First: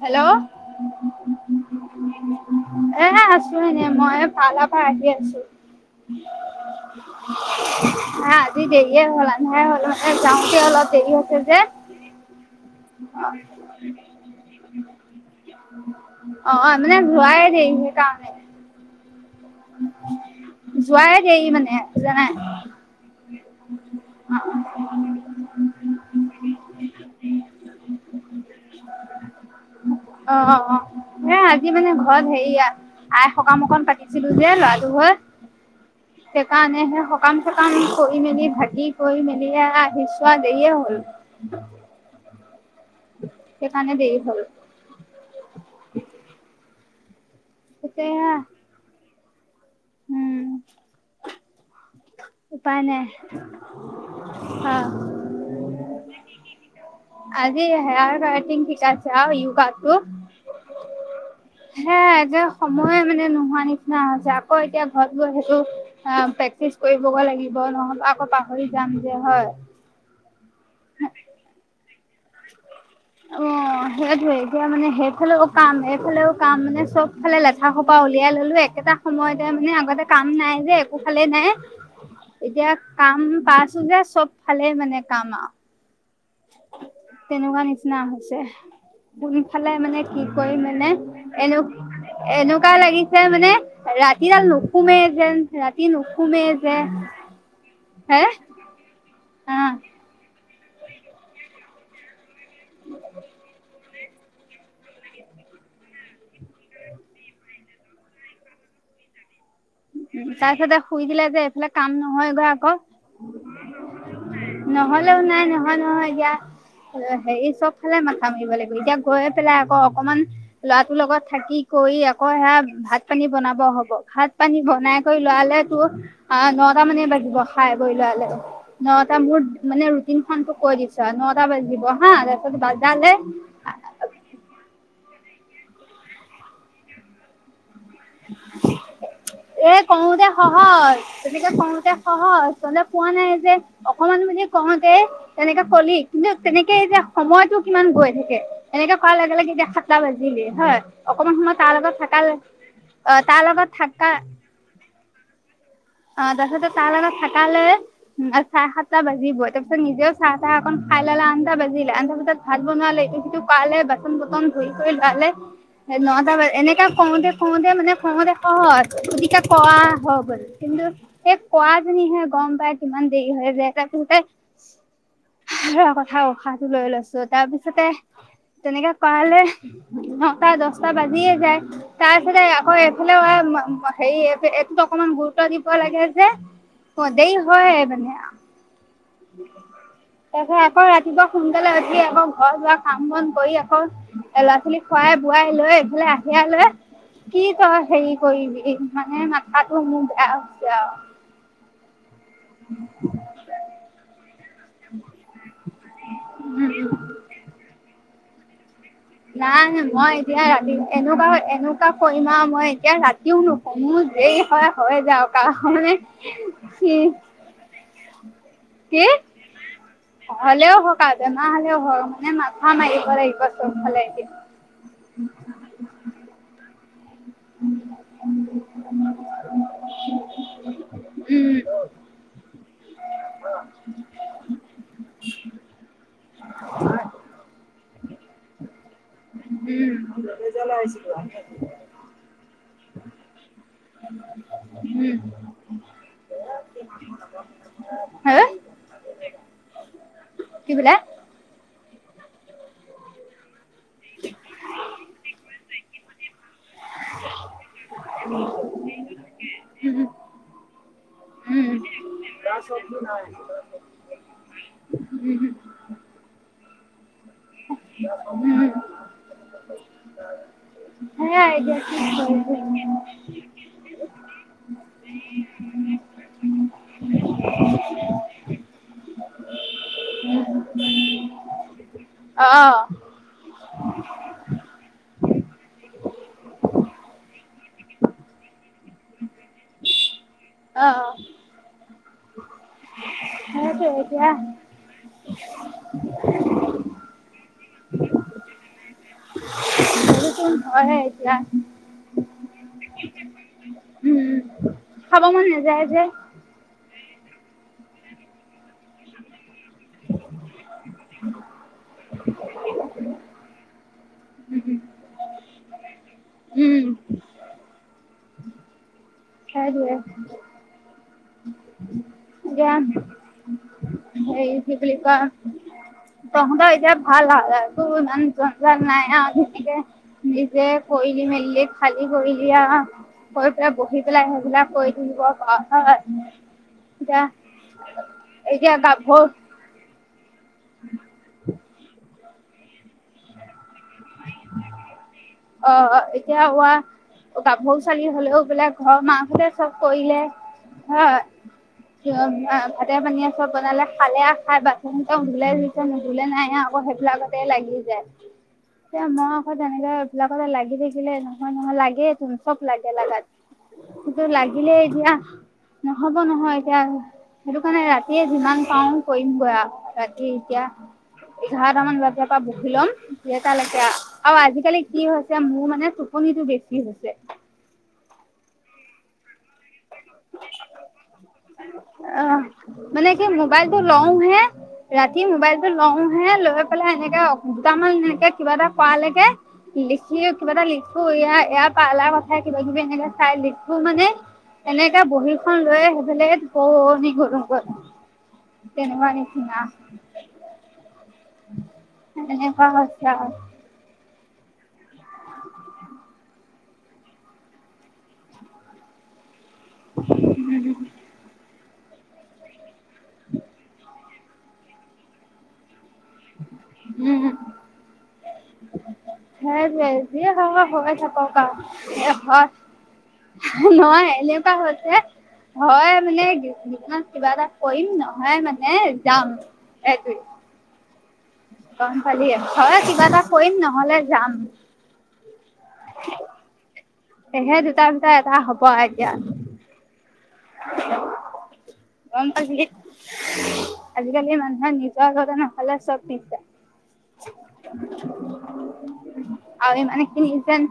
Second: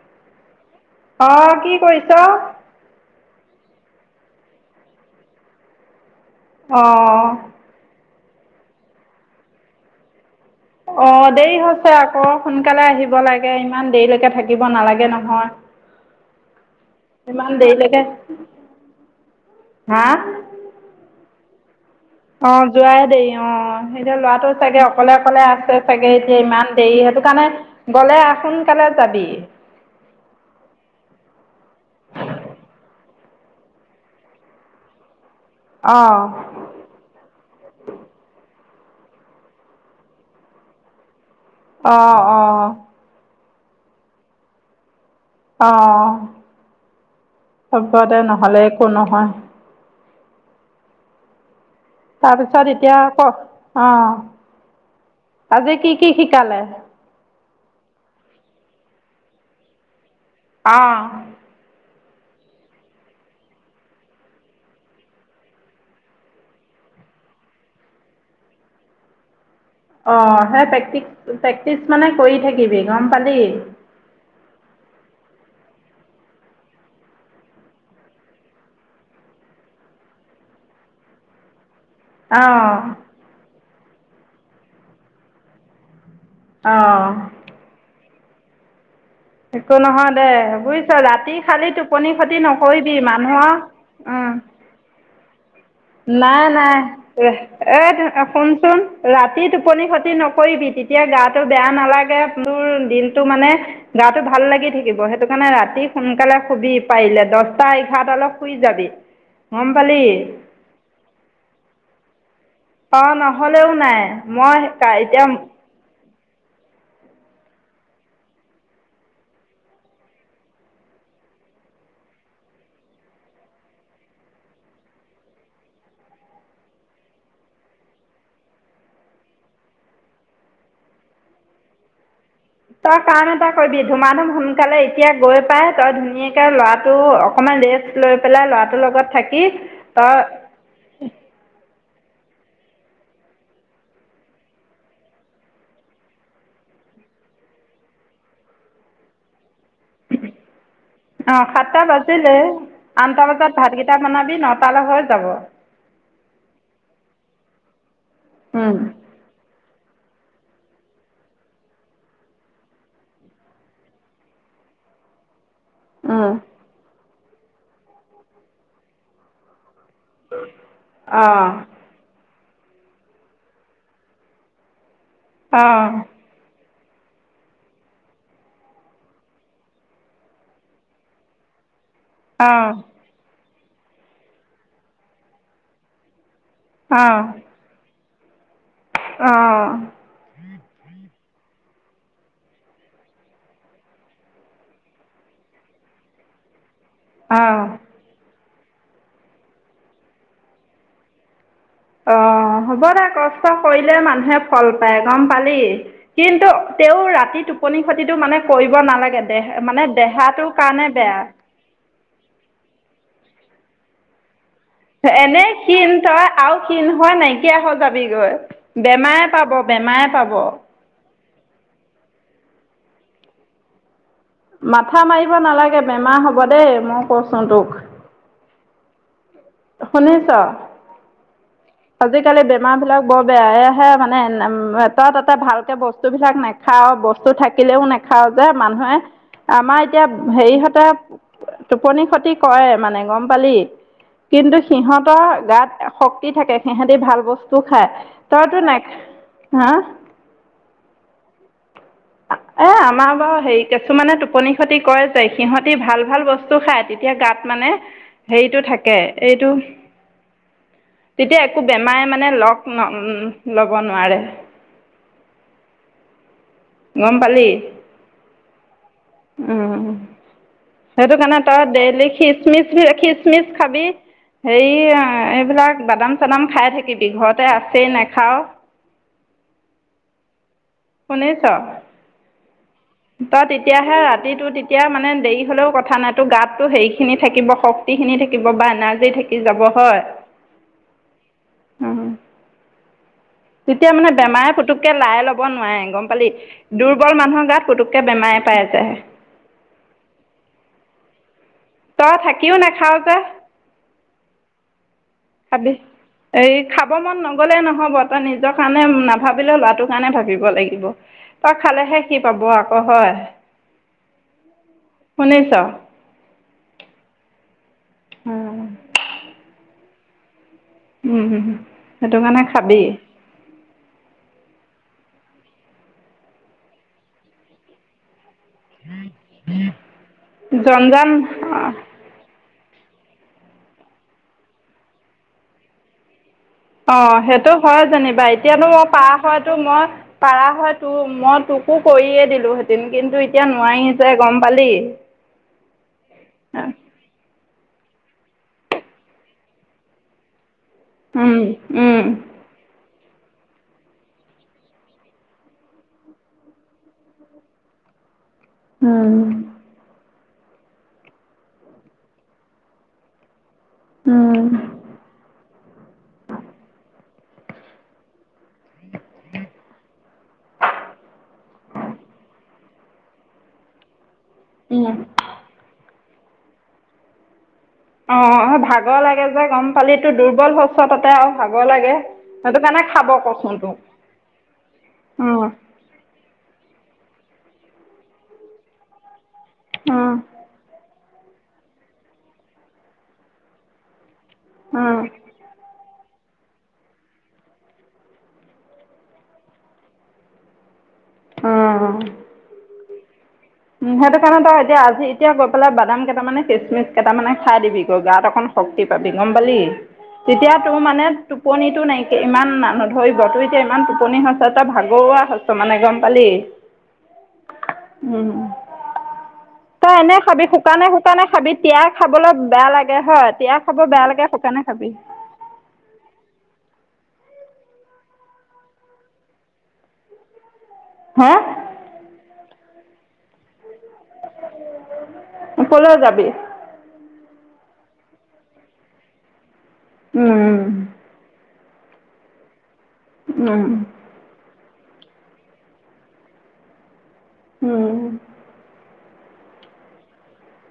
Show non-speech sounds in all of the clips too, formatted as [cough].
Hello! অ' কি কৰিছ? এ আছো এনে মই পালাৰ পৰা আহি আছো। অ' অহ আজি দেৰিয়ে হ'ল আন্ধাৰে হ'ল মানে যাওঁতে অলপ অ' হৈছে দেৰি যে। হৈছে আকৌ। সোনকালে আহিব লাগে ইমান দেৰিলেকে থাকিব নালাগে নহয়। অ মানে যোৱাই ইমান দেৰি দেৰিলেকে সেইকাৰণে হা! যোৱায়ে দেৰি মানে। জানাই। অ যোৱাই দেৰি, অ। এতিয়া ল'ৰাটো চাগে অকলে-অকলে আছে চাগে এতিয়া ইমান দেৰি সেইটো কাৰণে গ'লে সোনকালে যাবি। অ অ অ, সেই আজি মানে ঘৰত হেৰি আই সকাম অকণ পাতি ছিল যে লৰাটোৰ হৈ। অ। কাৰণে সেই সকাম-চকাম কৰি মেলি ভাগি কৰি মেলি এ আহি চোৱে, দেৰিয়ে হ'ল। [unintelligible] অ অ। সেইকাণে দেৰি হ'ল। অ অ, হ'ব্ব দে এতিয়া নহ'লে একো নহয়। উম। তাৰপিছত উপায় এতিয়া নাই ক, অ। অ আজি কি কি শিকালে? আজি হেয়াৰ কাৰ্টিং শিকাইছে আৰু ইউ কাৰ্তটো। অঁ। সেয়াই এটিয়া সময়ে মানে নোহোৱা নিচিনা হৈছে। আকৌ এতিয়া ঘৰত গৈ সেইটো অ প্ৰেক্টিচ কৰিবগে লাগিব নহবা আকৌ পাহৰি যাম যে, হয়! অঁ, সেই প্ৰেক্টিক প্ৰেক্টিচ মানে কৰি থাকিবি, গম পালি? অ সেইটোৱেই। এতিয়া মানে সেইফালেও কাম এইফালেও কাম মানে চবফালে লেঠা সোপা উলিয়াই ললো একেটা সময়তে মানে আগতে কাম নাই যে একো ফালে নাই এতিয়া অ', কাম পাইছো যে চব ফালে মানে কাম আৰু। অঁ। তেনেকুৱা নিচিনা হৈছে। কোনফালে একো মানে নহয় কি দে কৰি মানে বুজিছ ৰাতি এনে খালি টোপনি খতি এনেকুৱা নকৰিবি লাগিছে মানুহৰ মানে উম, ৰাতিডাল নুশুমে যেন। ৰাতি নুশুমে নাই নাই, যে এহ এ হে শুনচোন ৰাতি অ টোপনি ক্ষতি নকৰিবি তি তিয়া গাটো বেয়া নালাগে। তোৰ দিনটো মানে গাটো ভাল লাগি থাকিব। সেইটো কাৰণে ৰাতি সোনকালে শুবি পাৰিলে দছটা এঘাৰটা লে শুই যাবি। [unintelligible] উম তাৰ পিছতে শুই দিলে যে এইফালে কাম নহয়গৈ আকৌ। অ নহলেও নাই। মই কাই নহ'লেও এতিয়া নাই নহয় নহয় এতিয়া। হেৰি চব ফালে মাথা মাৰিব লাগিব, এতিয়া গৈ পেলাই আকৌ অকমান ল'ৰাটোৰ লগত থাকি কৰি আকৌ সেয়া ভাত-পানী বনাব হব। ভাত পানী বনাই কৰি লোৱালে তোৰ অ নটা মানে বাজিব খাই বৈ লোৱালে। নটা মোৰ মানে ৰুটিন খন তোক কৈ দিছো আ নটা বাজি দিব হা! তই বাজালে কাম এটা কৰিবি, ধুমা-ধুম সোনকালে এতিয়া গৈ পাই তই ধুনীয়াকে ল'ৰাটো অকমান ৰেষ্ট লৈ পেলাই ল'ৰাটোৰ লগত থাকি এ তই কৰোতে সহজ, তেনেকে কওঁতে সহজ [unintelligible] পোৱা নাই যে অকমান বুলি কওঁতে তেনেকে কলি কিন্তু, তেনেকে এতিয়া সময়টো কিমান গৈ থাকে, এনেকে কৰাৰ লগে লগে এতিয়া তা বাজিলে হয়, অকমান অঁ সময় তাৰ সাতটা লগত থাকালে বাজিলেই আঠটা বজাত ভাতকেইটা বনাবি, নটালে হৈ যাব। অ তাৰপাছতে তাৰ লগত থাকালে, চাৰে সাতটা বাজি বাজিবই তাৰ পিছত নিজেও চাহ - টাহ অকন খাই ল'লে, আঠটাবাজিলে, আঠটা বজাত ভাত বনোৱালৈকে সিটো কালে বাট বাচন -বৰ্তন ধুই কৰি লোৱালে অঁ নটা বাজে এনেকে কওঁতে, কওঁতে মানে, কওঁতে সহজ, পিটিকে কৰা গ'ল কিন্তু অঁ সেই অঁ কোৱাজনীহে গম পাই কিমান দেৰি হৈ যায়। তাৰপিছতে কথা উসাহটো লৈ লৈছো, তাৰপিছতে তেনেকে কৰালে, নটা দশটা বাজিয়ে যায়। তাৰপিছতে অঁ আকৌ এইফালেও, হেৰি এইটোত অকমান গুৰুত্ব দিব লাগে যে। অ দেৰি হয় মানে আৰু। অঁ তাৰপিছত আকৌ ৰাতিপুৱা সোনকালে উঠি, আকৌ ঘৰ দুৱাৰ কাম বন কৰি আকৌ। লৰা- ছোৱালী খোৱাই বোৱাই লৈ এইফালে আহিয়া লৈ কি অঁ তই হেৰি কৰিবি, মানে মাথাতো মোৰ বেয়া হৈছে আৰু। অ হ'ব দে, কষ্ট কৰিলে মানুহে ফল পাই গম পালি, কিন্তু তেওঁ ৰাতি টোপনি খতিটো মানে কৰিব নালাগে। দেহ মানে নাই মই এতিয়া দেহাটোৰ ৰাতি কাৰণে বেয়া এনেকুৱা এনো কৰিম আৰু মই এতিয়া ৰাতিও নুশুও, মোৰ দেৰি হয়। হৈ যাওক আৰু এনেই মানে ক্ষীণ তই আৰু ক্ষীণ কি হৈ নাইকিয়া হৈ যাবিগৈ। কি বেমাৰে পাব, বেমাৰে পাব। হ'লেও হওক বেমাৰ হ'লেও হয় মানে মাথা মাৰিব লাগিব চবফালে এতিয়া। মাথা মাৰিব নালাগে, বেমাৰ হ'ব দেই মই কৈছোঁ তোক। [unintelligible] শুনিছ? উম। আজিকালি বেমাৰ বিলাক বৰ বেয়া, এইয়াহে মানে তই তাতে ভালকে বস্তুবিলাক নাখাওঁ, বস্তু থাকিলেও নেখাও খাওঁ যে মানুহে আমাৰ উম' এতিয়া ভোজলে হেৰিহঁতে আহিছিলো। টোপনি খতি কৰে মানে গম পালি, কিন্তু উম সিহঁতৰ গাত শক্তি থাকে। সিহঁতি ভাল বস্তু খাই, হে তইতো না হা? কি বোলে? এ আমাৰ বাৰু হেৰি কিছুমানে টোপনি খতি কৰে যে, সিহঁতি ভাল ভাল বস্তু খায় তেতিয়া গাত মানে হেৰিটো থাকে এইটো উম তেতিয়া একো উম বেমাৰে মানে লগ ল'ব নোৱাৰে। উম' হুম'। গম পালি? উম। উম 'সেইটো কাৰণে সেয়াই তই এতিয়া কি ডেইলি খিচমিচ, কৰিবি খিচমিচ খাবি। হেৰি এইবিলাক বাদাম চাদাম খাই থাকিবি, ঘৰতে আছেই নেখাওঁ। শুনিছ? অ। তই তেতিয়াহে ৰাতিটো তেতিয়া মানে দেৰি হ'লেও কথা নাই, তোৰ গাতটো হেৰিখিনি থাকিব শ গুটিখিনি থাকিব বা এনাৰ্জী থাকি যাব হয়। অ অ। উম, সেইটো তেতিয়া মানে এতিয়া বেমাৰে পুতুককে লাই লব নোৱাৰে গম পালি। দুৰ্বল মানুহৰ গাত পুতুককে বেমাৰে পাই যাই। এইটো। মই সেই এতিয়া। তই থাকিও নাখাও যে। উম খাব মন খাবি। নাযায় যে। এই খাব মন নগ'লেই নহ'ব। তই নিজৰ কাৰণে নাভাবিলে ল'ৰাটোৰ কাৰণে ভাবিব লাগিব তই খালে হে খি। চাব আক হয় শুনিছ। হুম। উম। সেইটোৱে। হুম হুম সেইটো কাৰণে খাবি। সেই বুলি কোৱা তহঁতৰ এতিয়া ভাল হা ত মানে নাই য়া তেনেকে নিজে কৰিলি মেলি জঞ্জাল খালি। কি কৰিলা আ হৈ পেলাই বহি পেলাই সেইবিলাক কৰি থাকিব পাওঁ হয়। অ এতিয়া সেইটো হয় যেনিবা এতিয়াতো এতিয়া মই পাৰা গাভৰু হয়তো মই পাৰা হয় তোৰ মই তোক। একো কৰিয়ে দিলোঁহেঁতেন কিন্তু এতিয়া নোৱাৰিছে গম পালি। অ অ কিয় হোৱা। গাভৰু ছোৱালী হ'লেও বোলে ঘৰৰ মাকাসোহঁতে চব কৰিলে। অ অ। তাতে পানীয়ে চব বনালে খালে খাই বাথৰুমটা উলাইছে নুবুলে নাই আকৌ সেইবিলাকতেই লাগি যায়। উ। এতিয়া মই আকৌ তেনেকে এইবিলাকতে লাগি থাকিলে নহয় নহয় লাগেই ত চব লাগে। সেইটো লাগিলে এতিয়া নহ'ব নহয় এতিয়া। সেইটো কাৰণে ৰাতিয়ে যিমান পাওঁ কৰিম বৈ ৰাতি এতিয়া। এঘাৰটামান বজাৰ পৰা বহি ল'ম সেইতালৈকে আৰু আজিকালি। কি হৈছে মোৰ মানে মানে টোপনিটো বেছি হৈছে। অ অ ভাগৰ লাগে যে গম ফালিটো দুৰ্বল শছ তাতে আৰু ভাগৰ লাগে অহ সেইটো কাৰণে খাব মানে কি ক। মোবাইলটো লওঁ হে। ৰাতি মোবাইলটো লও হে লৈ পেলাই এনেকে দুটামান এনেকে কিবা এটা কৱালেকে। অঁ লিখিয়ে কিবা এটা লিখো ই এাৰ পাৰ্লাৰ কথাই কিবা কিবি এনেকে চাই লিখো মানে। এনেকাে অঁ বহী খন লৈ সেইফালে। অ নি গৰম ব তেনে নিছিনা। অঁ সেনে কোৱা অভ্যাস। উম সেইটো কাৰণে তই এতিয়া আজি এতিয়া গৈ পেলাই বাদাম কেইটামানে খচমিচ কেইটামানে খাই দিবি গৈ গাৱত অকণ শক্তি পাবি গম পালি তেতিয়া তোৰ মানে টোপনিটো নাইকিয়া ইমান ন ধৰিব তোৰ এতিয়া ইমান টোপনিছ এটা ভাগৰুৱা হৈছো মানে গম পালি। উম উম উম। সেইটোৱেই যিহয় শুকানে হৈ শুকানে থাক আ খাবি তিয়াই এ খাবলৈ হয়। বেয়া লাগে হয় তিয়াই খাব বেয়া নহয় লাগে এনেকুৱা শুকানে খাবি হৈছে। হয় মানে কিবা এটা কৰিম নহয় মানে যাম এইটো হা গম পালি হয় কিবা এটা কৰিম নহলে যাম কলৈও যাবি তেহে দুটামটা এটা হ'ব আও এতিয়া উম উ [unintelligible] উম [unintelligible] আৰু ইমানে খিনি যেন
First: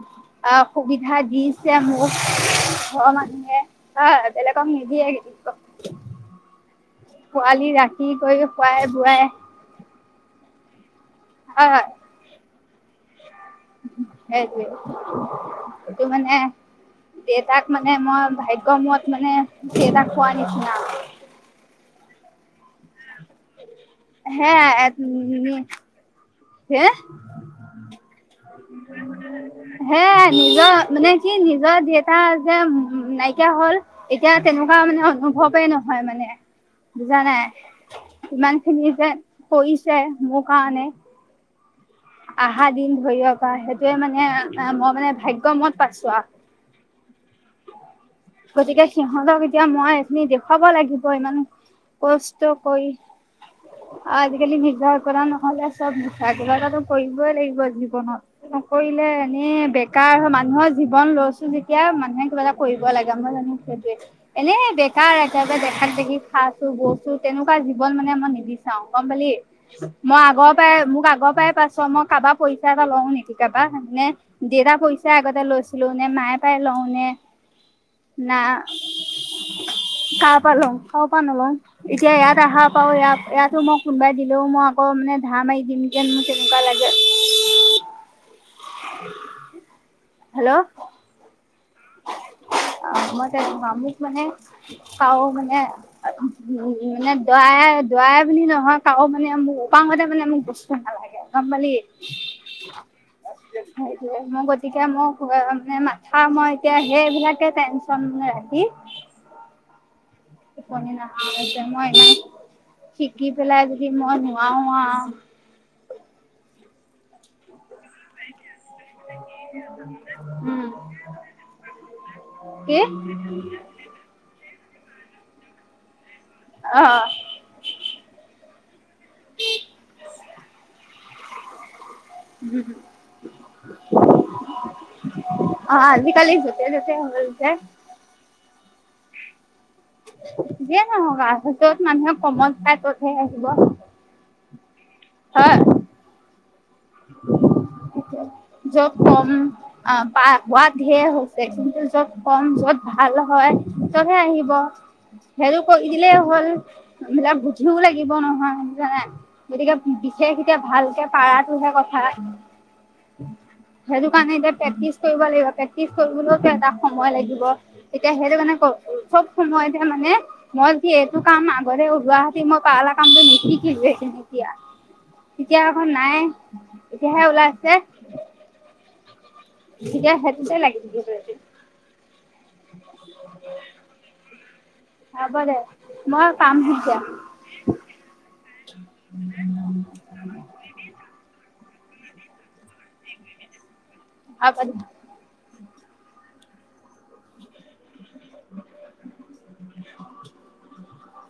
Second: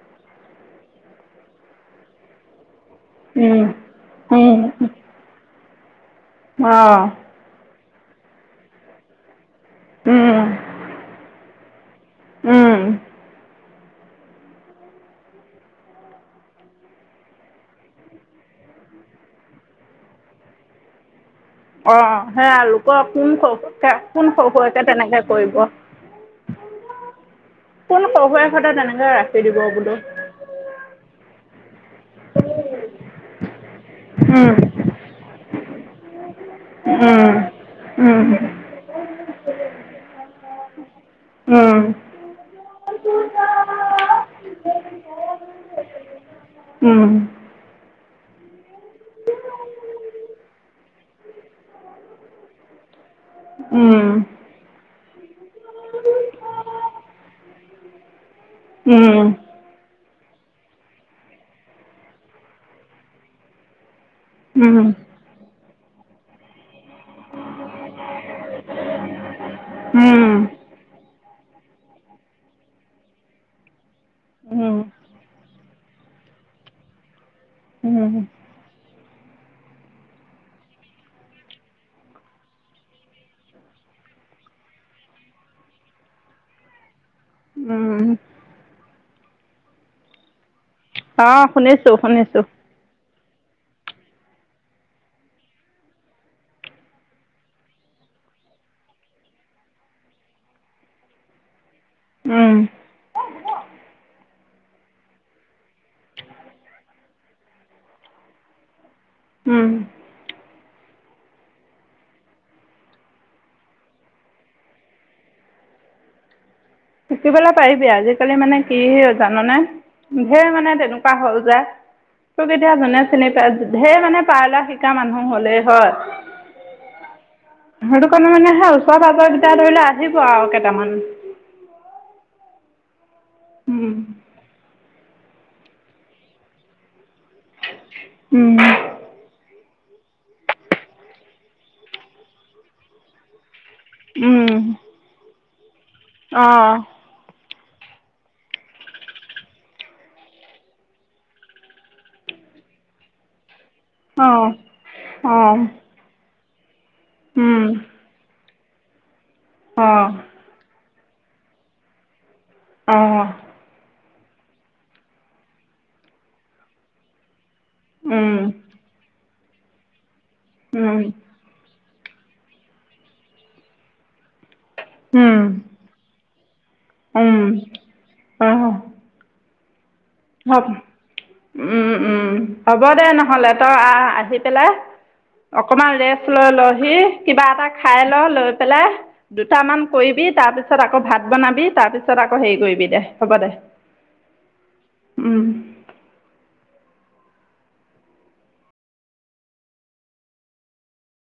আহ সুবিধা দিছে মোক ঘৰৰ মানুহে অ বেলেগ নিদিয়ে কিন্তু অ পোৱালি ৰাতি কৰি খুৱাই বোৱাই উম হয় হয় [inaudible] এই যে সেইটো মানে দেউতাক মানে মই ভাগ্যৰ মত মানে দেউতাক খোৱা নিচিনা অ সেয়া লোকৰ কোন হুয়েকে কোন হে হুয়েকে তেনেকে কৰিব হে [inaudible] কোন হুয়েক সেতে তেনেকে ৰাখি দিব বোলো নিজা মানে কি নিজ জিয়েক এটা যে উ নাইকিয়া হল এতিয়া তেনেকুৱা মানে অনুভৱেই নহয় মানে বুজানাই ইমানখিনি যে কৰিছে মোৰ কাৰনে উম আহা দিন ধৰি অকা সেইটোৱে মানে মই মানে ভাগ্য মত পাইছো আৰু উম গতিকে সিহঁতক এতিয়া মই এখিনি দেখুৱাব লাগিব ইমান কষ্ট কৰি আজিকালি নিৰ্জাৰ কৰা নহলে চব ক কিবা এটাটো কৰিবই লাগিব জীৱনত নকৰিলে এনে কাৰ মানুহৰ জীৱন লৈছো যেতিয়া মানুহে কিবা এটা কৰিব লাগে মই জানো সেইটোৱে এনে বেকাৰ কেতিয়াবা দেখাত দেখি খাইছো গৈছো তেনেকুৱা জীৱন মানে মই নিবিচাৰো গম পালি মই আগৰ পৰাই মোক আগৰ পৰাই পাইছো মই কাৰোবাৰ পইচা এটা লও নেকি কাৰোবাৰে [unintelligible] পইচা আগতে লৈছিল নে মায়ে পাইয় লওঁনে না কাৰ পাৰ লও কাৰো পৰা নলোও এতিয়া ইয়াত আহা পাওঁ ইয়াত ইয়াতো মোক কোনোবাই দিলেও মই আকৌ মানে ধা মাৰি দিম [unintelligible] লাগে উম হেল্ল' অ শুনিছো শুনিছো [unintelligible] কাৰ ত মোক মানে কাও মানে উ মানে দৰা দৰাই বুলি নহয় কাৰো মানে মোৰ অকাংশতে মানে মোক বস্তু নালাগে গম পালি গম পালি উম সেইটোৱে মোৰ গতিকে মোক মে মানে মাথা মই তিয়া সেবিলাকে টেনশ্যন আহি উম। [unintelligible] মই ইমান শিকি পেলাই যদি মই নোৱাৰোঁ আৰু। শিকি পেলাই পাৰিবি, আজি কালি মানে কি জানানে, ধেৰ উম মানে তেনেকুৱা হ'ল যে। তোক এতিয়া কি যোনে চিনি পাই, ঢেৰ মানে পাৰ্লা শিকা মানুহ হ'লেই হয়। অ'। সেইটো কাৰণে মানে সেই ওচৰে পাজৰে কেইটা ধৰি লও আহিব আৰু কেইটামান। [unintelligible] উম। অ' আজিকালি য'তে ত'তে হ'ল যে। উম। যিয়ে নহওঁক আৰু য'ত মানুহে কমত পাই ত'তহে আহিব। উম। হয়। অ'। [inaudible] য'ত কম অ' হোৱাত ঢেৰ হৈছে কিন্তু য'ত কম' য'ত ভাল হয় ত'তে আহিব, অঁ অঁ হেইটো কৰি দিলেই হ'ল। বিলাক উম বুধিও লাগিব নহয়, বুজা নাই, গতিকে অঁ বিশেষ এতিয়া ভালকে পাৰাটোহে কথা। অ'। সেইটো কাৰণে এতিয়া প্ৰেক্টিচ কৰিব লাগিব, প্ৰেক্টিচ কৰিবলৈতো এটা সময় লাগিব, এতিয়া উম সেইটো কাৰণে চব সময়তে মানে মই কি উম এইটো কাম আগতে ওলোৱা তে মই পালৰ কামটো নিশিকিলোৱেই। তিয়া। উম তেতিয়া এখন নাই, এতিয়াহে ওলাইছে। অ'। গতিকে হেইটোতে লাগি [unintelligible] উম, উম। হ'ব দে নহ'লে, তই আহ, আহি পেলাই হ'ব দে অকমান মই ৰেষ্ট লৈ পাম লহি, এতিয়া কিবা এটা খাই ল লৈ পেলাই দুটামান কৰিবি তাৰপিছত আকৌ ভাত বনাবি তাৰপিছত আকৌ হেৰি কৰিবি, দে হ'ব দে। [unintelligible] উম। [inaudible]